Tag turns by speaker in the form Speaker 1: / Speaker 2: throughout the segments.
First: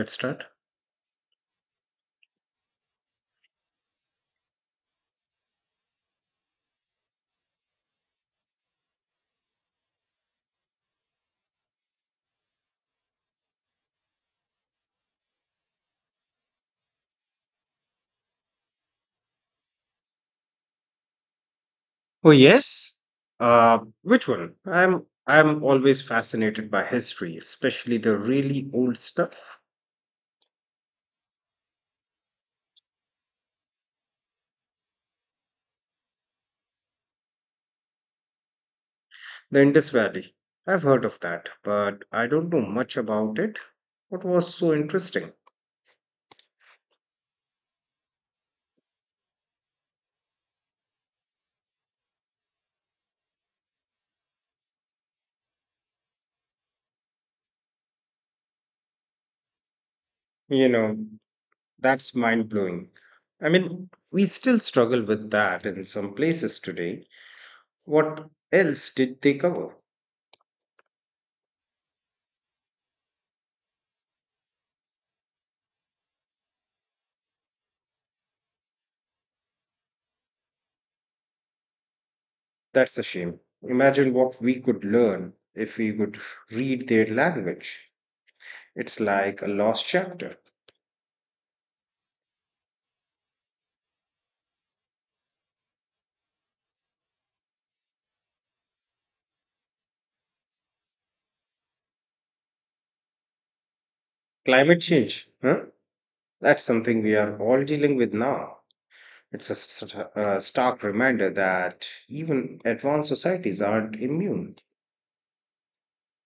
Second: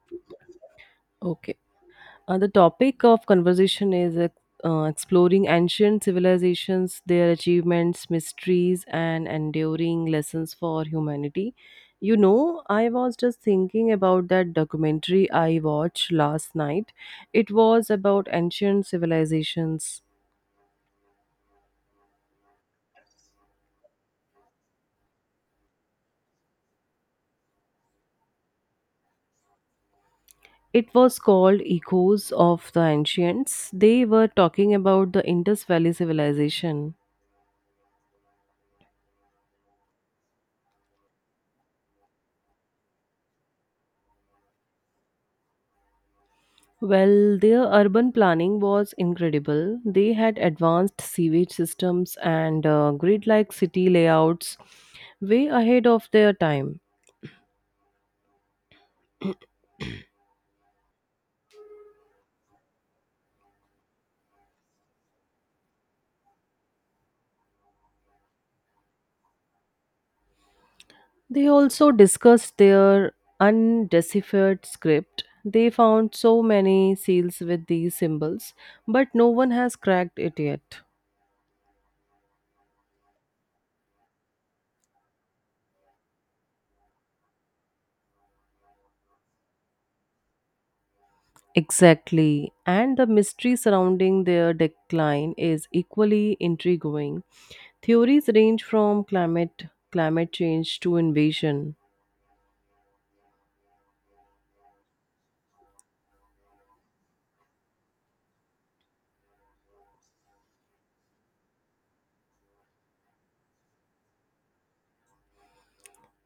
Speaker 1: Let's start.
Speaker 2: Okay. The topic of conversation is exploring ancient civilizations, their achievements, mysteries, and enduring lessons for humanity. I was just thinking about that documentary I watched last night. It was about ancient civilizations.
Speaker 1: Oh, yes. Which one? I'm always fascinated by history, especially the really old stuff.
Speaker 2: It was called Echoes of the Ancients. They were talking about the Indus Valley civilization.
Speaker 1: The Indus Valley. I've heard of that, but I don't know much about it. What was so interesting?
Speaker 2: Well, their urban planning was incredible. They had advanced sewage systems and grid like city layouts way ahead of their time.
Speaker 1: You know, that's mind blowing. I mean, we still struggle with that in some places today. What else did they cover?
Speaker 2: They also discussed their undeciphered script. They found so many seals with these symbols, but no one has cracked it yet.
Speaker 1: That's a shame. Imagine what we could learn if we could read their language. It's like a lost chapter.
Speaker 2: Exactly. And the mystery surrounding their decline is equally intriguing. Theories range from climate change to invasion.
Speaker 1: Climate change, huh? That's something we are all dealing with now. It's a, a stark reminder that even advanced societies aren't immune.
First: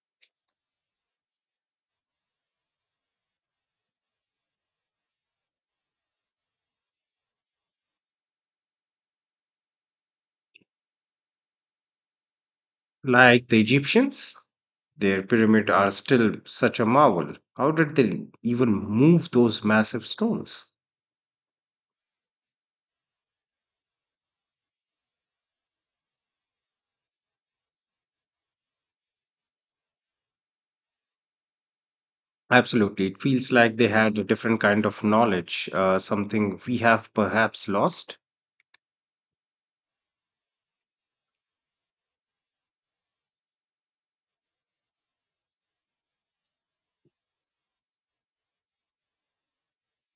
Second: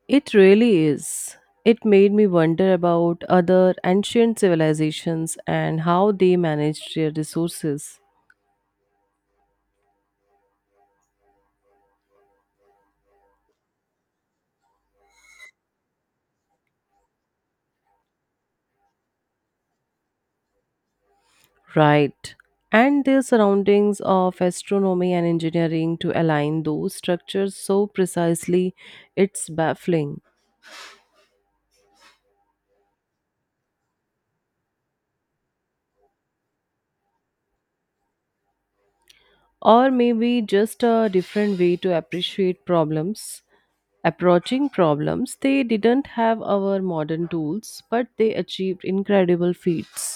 Speaker 2: It really is. It made me wonder about other ancient civilizations and how they managed their resources.
Speaker 1: Like the Egyptians, their pyramids are still such a marvel. How did they even move those massive stones?
Speaker 2: Right. And their surroundings of astronomy and engineering to align those structures so precisely, it's baffling.
Speaker 1: Absolutely. It feels like they had a different kind of knowledge, something we have perhaps lost.
Speaker 2: Or maybe just a different way to appreciate problems approaching problems. They didn't have our modern tools, but they achieved incredible feats.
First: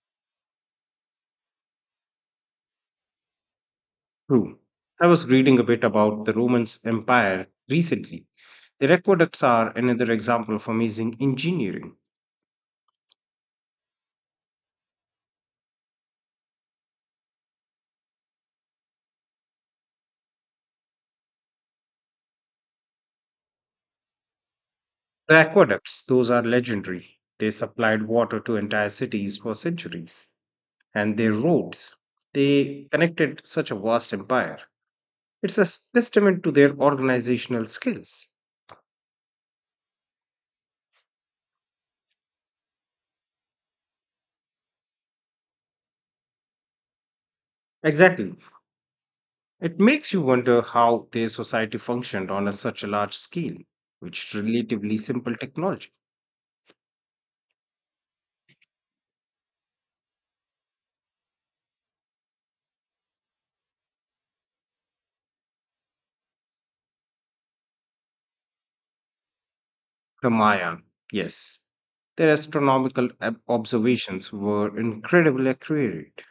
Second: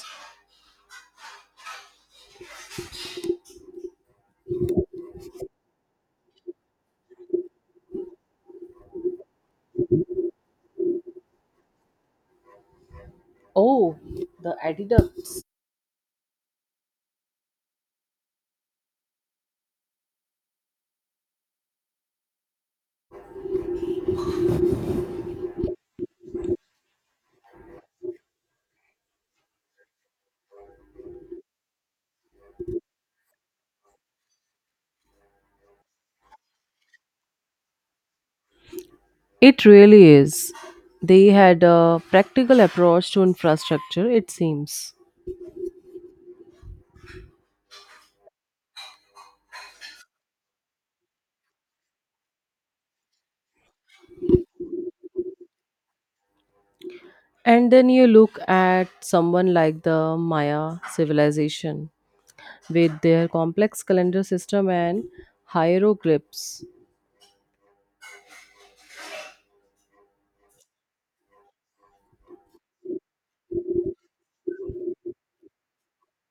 Speaker 1: True. I was reading a bit about the Roman Empire recently. The aqueducts are another example of amazing engineering.
Speaker 2: Oh, the aqueducts.
Speaker 1: The aqueducts, those are legendary. They supplied water to entire cities for centuries. And their roads, they connected such a vast empire. It's a testament to their organizational skills.
Speaker 2: It really is. They had a practical approach to infrastructure, it seems.
Speaker 1: Exactly. It makes you wonder how their society functioned on a such a large scale, with relatively simple technology.
Speaker 2: And then you look at someone like the Maya civilization, with their complex calendar system and hieroglyphs.
Speaker 1: Kamaya, yes. Their astronomical observations were incredibly accurate.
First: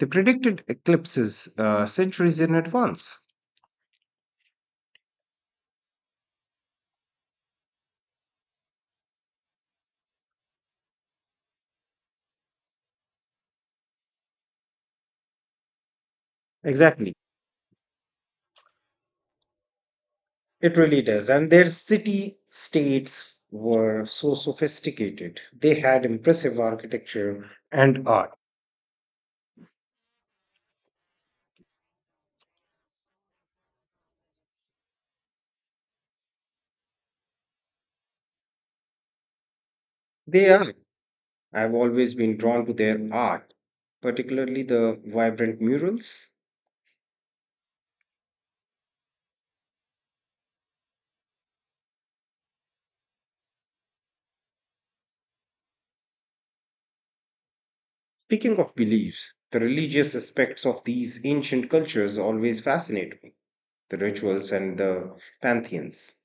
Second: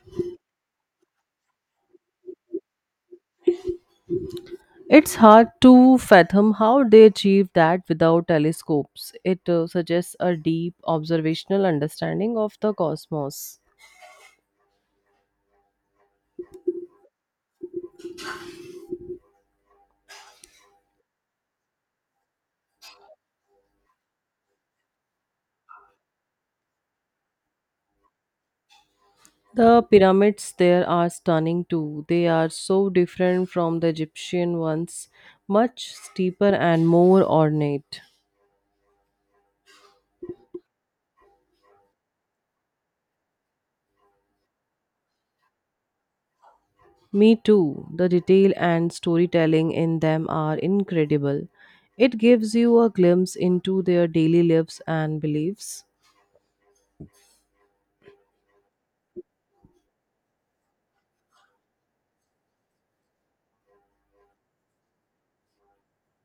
Speaker 1: They predicted eclipses centuries in advance.
Speaker 2: It's hard to fathom how they achieved that without telescopes. It suggests a deep observational understanding of the cosmos.
Speaker 1: Exactly. It really does. And their city states were so sophisticated. They had impressive architecture and art.
Speaker 2: The pyramids there are stunning too. They are so different from the Egyptian ones, much steeper and more ornate.
Speaker 1: They are. I've always been drawn to their art, particularly the vibrant murals.
Speaker 2: Me too. The detail and storytelling in them are incredible. It gives you a glimpse into their daily lives and beliefs.
Speaker 1: Speaking of beliefs, the religious aspects of these ancient cultures always fascinate me, the rituals and the pantheons.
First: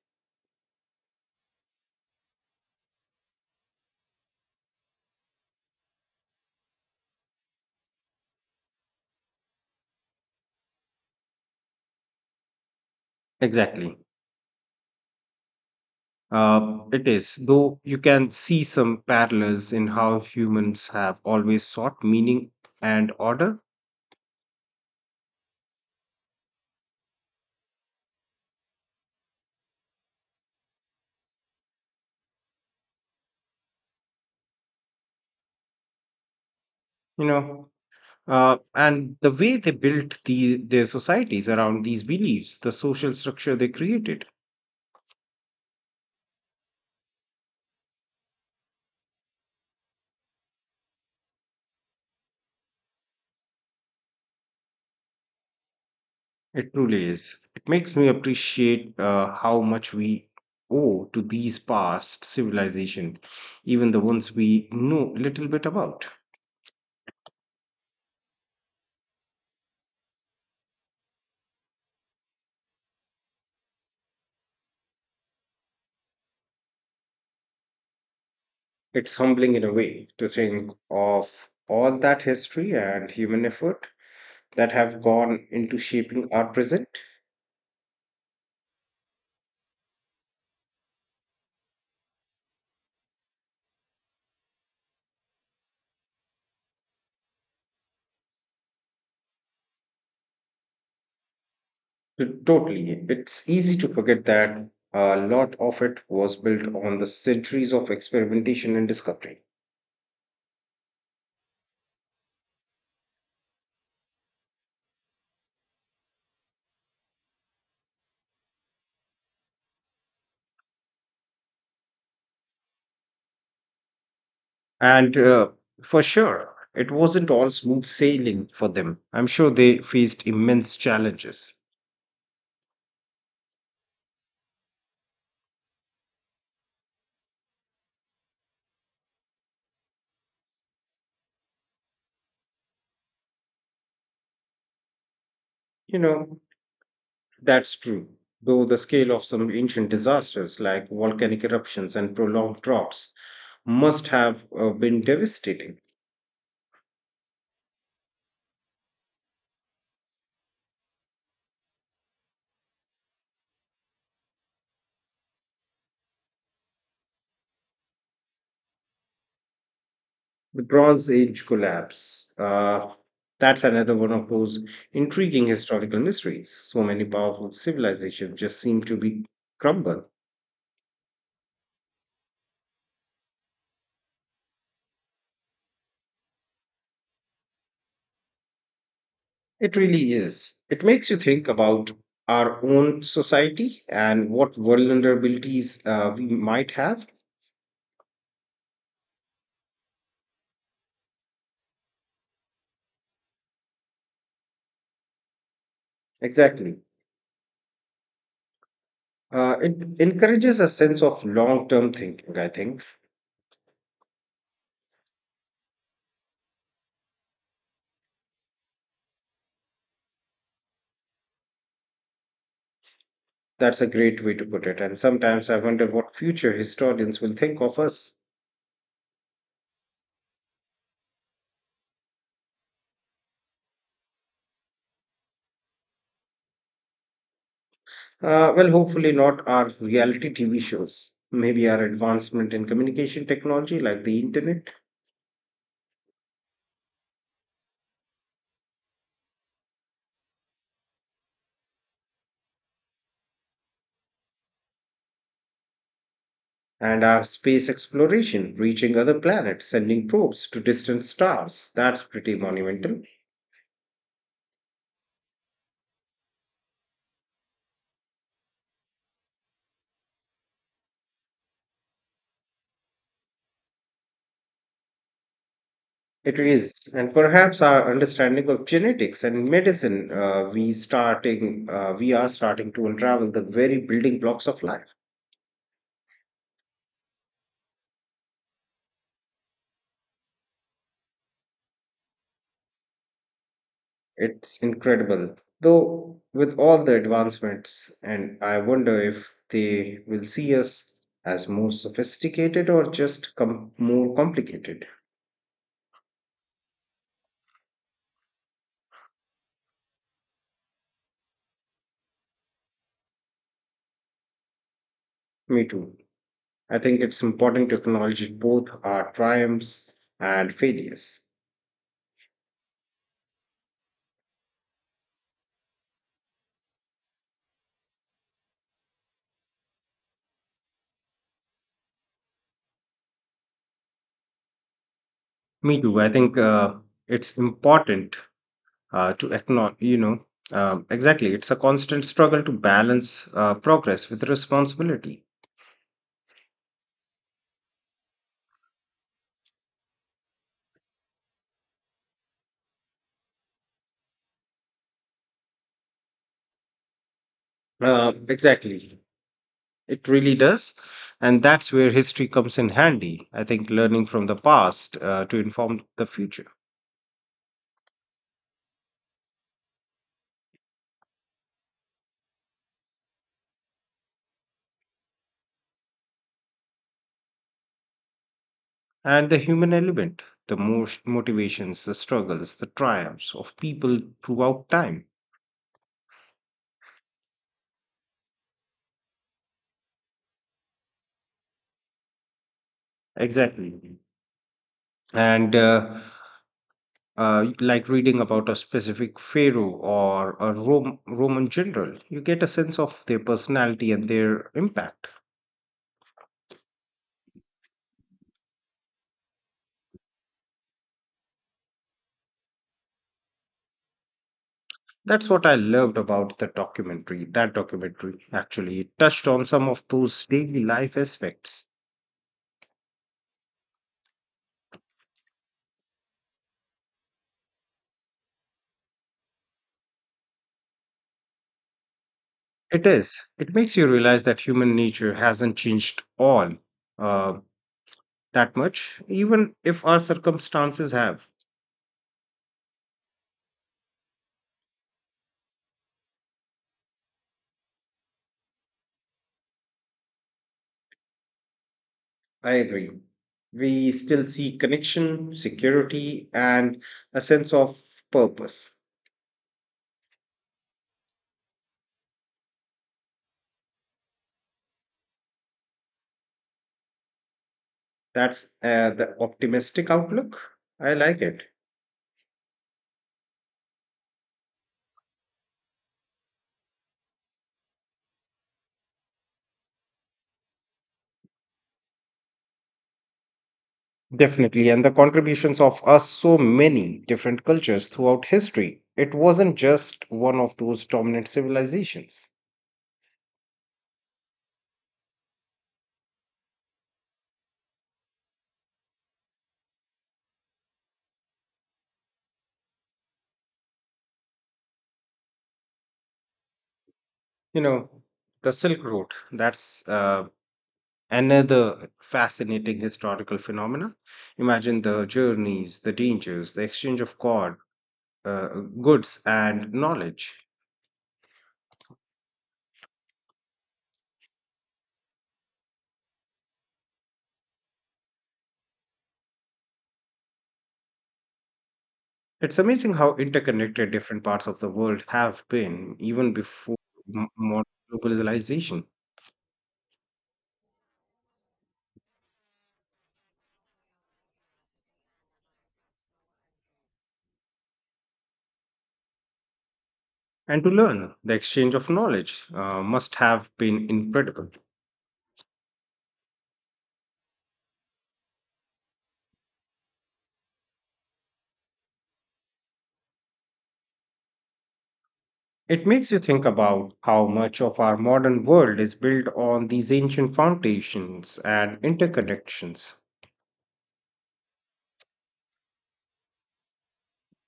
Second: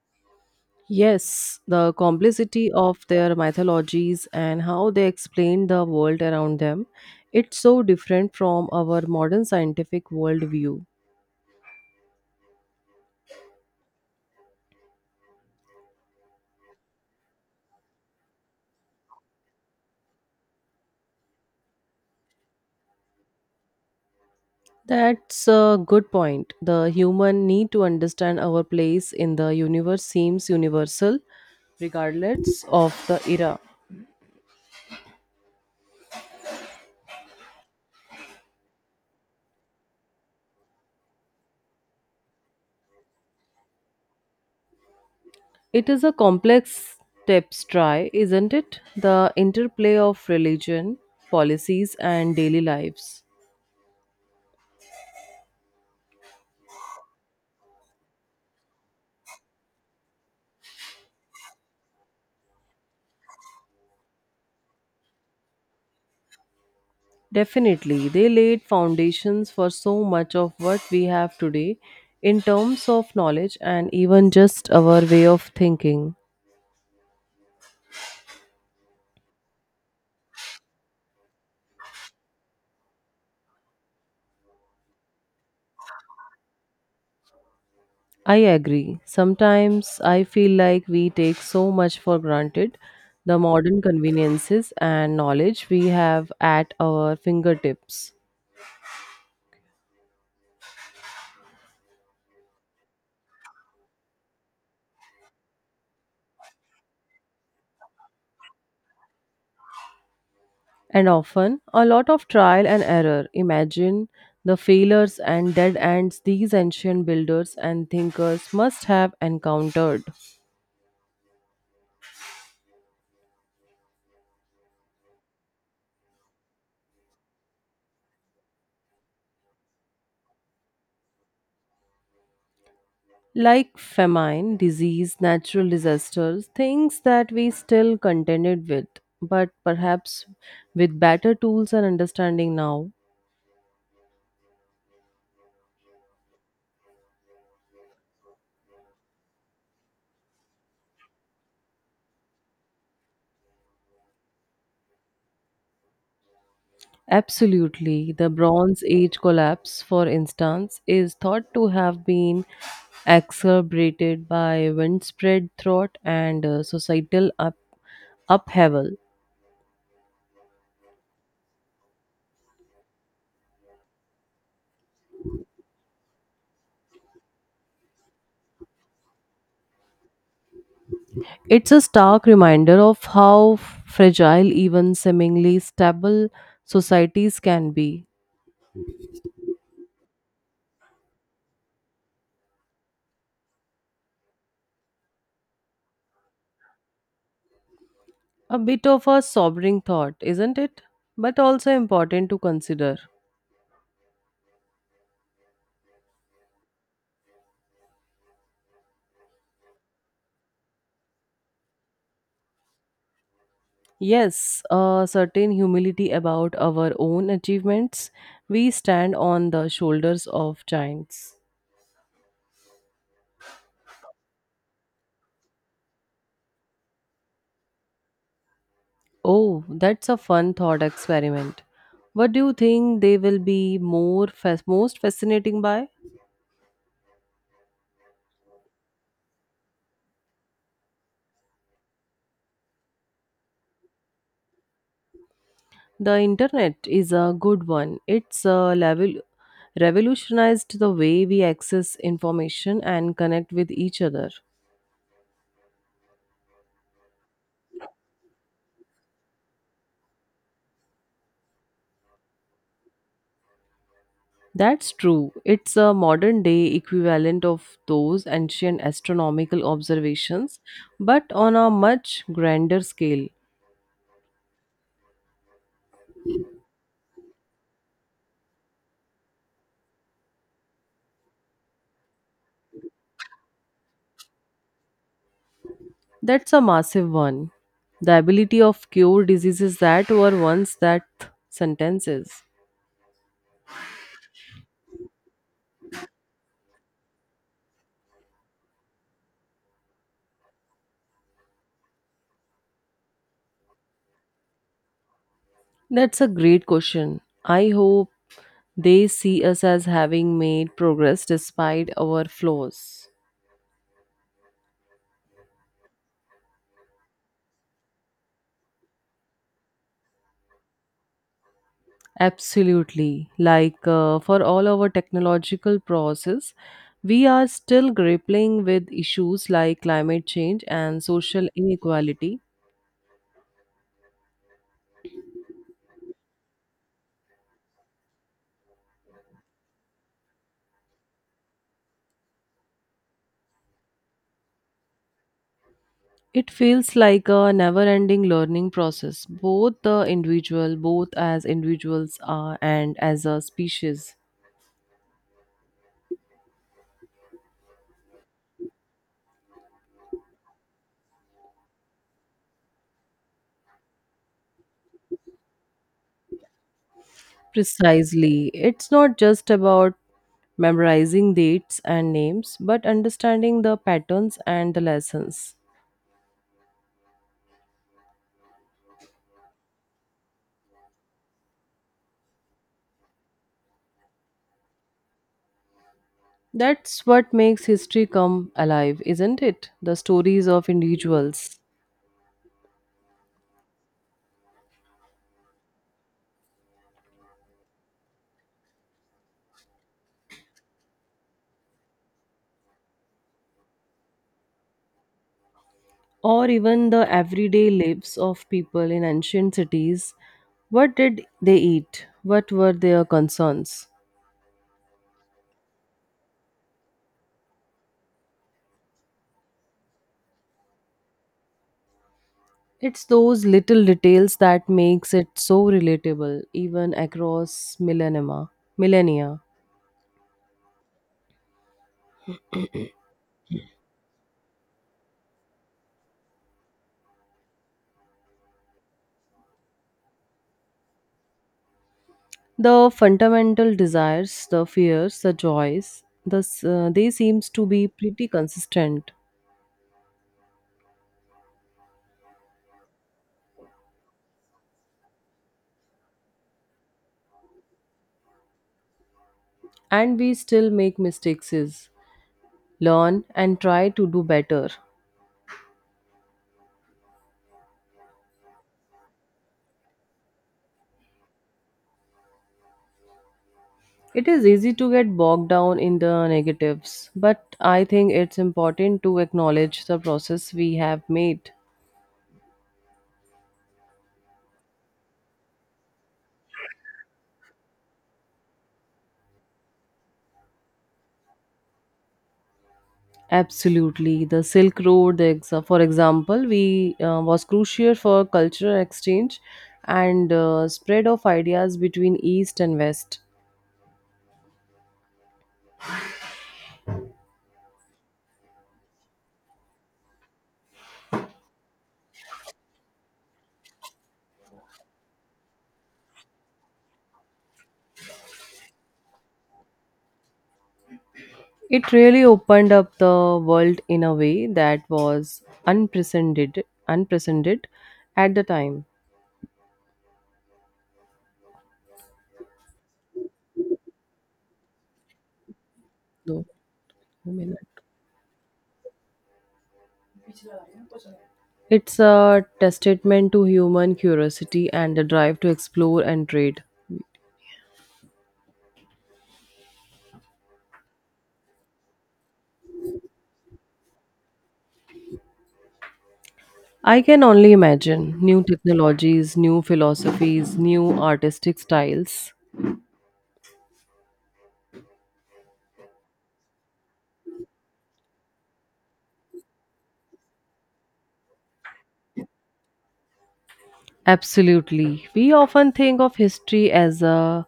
Speaker 2: Yes, the complexity of their mythologies and how they explain the world around them. It's so different from our modern scientific worldview.
Speaker 1: Exactly. It is, though you can see some parallels in how humans have always sought meaning and order,
Speaker 2: That's a good point. The human need to understand our place in the universe seems universal, regardless of the era.
Speaker 1: you know, and the way they built their societies around these beliefs, the social structure they created.
Speaker 2: It is a complex tapestry, isn't it? The interplay of religion, policies, and daily lives.
Speaker 1: It truly is. It makes me appreciate how much we owe to these past civilizations, even the ones we know little bit about.
Speaker 2: Definitely, they laid foundations for so much of what we have today in terms of knowledge and even just our way of thinking.
Speaker 1: It's humbling in a way to think of all that history and human effort that have gone into shaping our present.
Speaker 2: I agree. Sometimes I feel like we take so much for granted, the modern conveniences and knowledge we have at our fingertips.
Speaker 1: Totally. It's easy to forget that a lot of it was built on the centuries of experimentation and discovery.
Speaker 2: And often, a lot of trial and error. Imagine the failures and dead ends these ancient builders and thinkers must have encountered.
Speaker 1: And For sure, it wasn't all smooth sailing for them. I'm sure they faced immense challenges.
Speaker 2: Like famine, disease, natural disasters, things that we still contended with, but perhaps with better tools and understanding now.
Speaker 1: You know, that's true. Though the scale of some ancient disasters like volcanic eruptions and prolonged droughts must have been devastating.
Speaker 2: Absolutely. The Bronze Age collapse, for instance, is thought to have been exacerbated by windspread thought and societal upheaval.
Speaker 1: The Bronze Age collapse, that's another one of those intriguing historical mysteries. So many powerful civilizations just seem to be crumble.
Speaker 2: It's a stark reminder of how fragile even seemingly stable societies can be.
Speaker 1: It really is. It makes you think about our own society and what vulnerabilities we might have.
Speaker 2: A bit of a sobering thought, isn't it? But also important to consider.
Speaker 1: Exactly. It encourages a sense of long term thinking, I think.
Speaker 2: Yes, a certain humility about our own achievements. We stand on the shoulders of giants.
Speaker 1: That's a great way to put it. And sometimes I wonder what future historians will think of us.
Speaker 2: Oh, that's a fun thought experiment. What do you think they will be more most fascinating by?
Speaker 1: Well, hopefully, not our reality TV shows, maybe our advancement in communication technology like the internet.
Speaker 2: The internet is a good one. It's a level revolutionized the way we access information and connect with each other.
Speaker 1: And our space exploration, reaching other planets, sending probes to distant stars, that's pretty monumental.
Speaker 2: That's true. It's a modern day equivalent of those ancient astronomical observations, but on a much grander scale.
Speaker 1: It is. And perhaps our understanding of genetics and medicine, we are starting to unravel the very building blocks of life.
Speaker 2: That's a massive one. The ability of cure diseases that were once that sentences.
Speaker 1: It's incredible. Though with all the advancements, and I wonder if they will see us as more sophisticated or just more complicated.
Speaker 2: That's a great question. I hope they see us as having made progress despite our flaws.
Speaker 1: Me too. I think it's important to acknowledge both our triumphs and failures.
Speaker 2: Absolutely. Like for all our technological process, we are still grappling with issues like climate change and social inequality.
Speaker 1: Me too. I think it's important to acknowledge, you know, exactly. It's a constant struggle to balance progress with responsibility.
Speaker 2: It feels like a never ending learning process, both the individual, both as individuals are, and as a species.
Speaker 1: Exactly. It really does. And that's where history comes in handy. I think learning from the past to inform the future.
Speaker 2: Precisely. It's not just about memorizing dates and names, but understanding the patterns and the lessons.
Speaker 1: And the human element, the most motivations, the struggles, the triumphs of people throughout time.
Speaker 2: That's what makes history come alive, isn't it? The stories of individuals,
Speaker 1: Exactly. And Like reading about a specific pharaoh or a Roman general, you get a sense of their personality and their impact.
Speaker 2: or even the everyday lives of people in ancient cities. What did they eat? What were their concerns?
Speaker 1: That's what I loved about the documentary. That documentary actually it touched on some of those daily life aspects.
Speaker 2: It's those little details that makes it so relatable even across millennia. Millennia.
Speaker 1: It is. It makes you realize that human nature hasn't changed all uh, that much, even if our circumstances have.
Speaker 2: The fundamental desires, the fears, the joys, they seems to be pretty consistent.
Speaker 1: I agree. We still see connection, security, and a sense of purpose.
Speaker 2: And we still make mistakes, learn, and try to do better.
Speaker 1: That's the optimistic outlook. I like it.
Speaker 2: It is easy to get bogged down in the negatives, but I think it's important to acknowledge the process we have made.
Speaker 1: Definitely, and the contributions of us so many different cultures throughout history. It wasn't just one of those dominant civilizations.
Speaker 2: Absolutely, the Silk Road, the for example, we was crucial for cultural exchange and spread of ideas between East and West.
Speaker 1: You know, the Silk Road, that's another fascinating historical phenomena. Imagine the journeys, the dangers, the exchange of uh, goods, and knowledge.
Speaker 2: It really opened up the world in a way that was unprecedented at the time.
Speaker 1: It's amazing how interconnected different parts of the world have been even
Speaker 2: No,
Speaker 1: before
Speaker 2: I mean,
Speaker 1: modern globalization.
Speaker 2: it's a testament to human curiosity and the drive to explore and trade.
Speaker 1: And to learn, the exchange of knowledge must have been incredible.
Speaker 2: I can only imagine new technologies, new philosophies, new artistic styles.
Speaker 1: It makes you think about how much of our modern world is built on these ancient foundations and interconnections.
Speaker 2: Absolutely. We often think of history as a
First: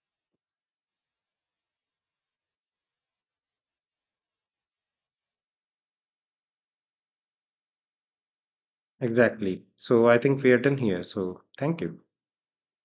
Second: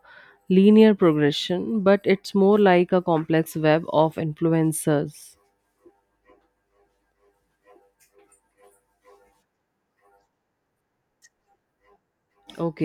Speaker 2: linear progression, but it's more like a complex web of influencers.
Speaker 1: Exactly. So I think we are done here. So thank you.
Speaker 2: Okay.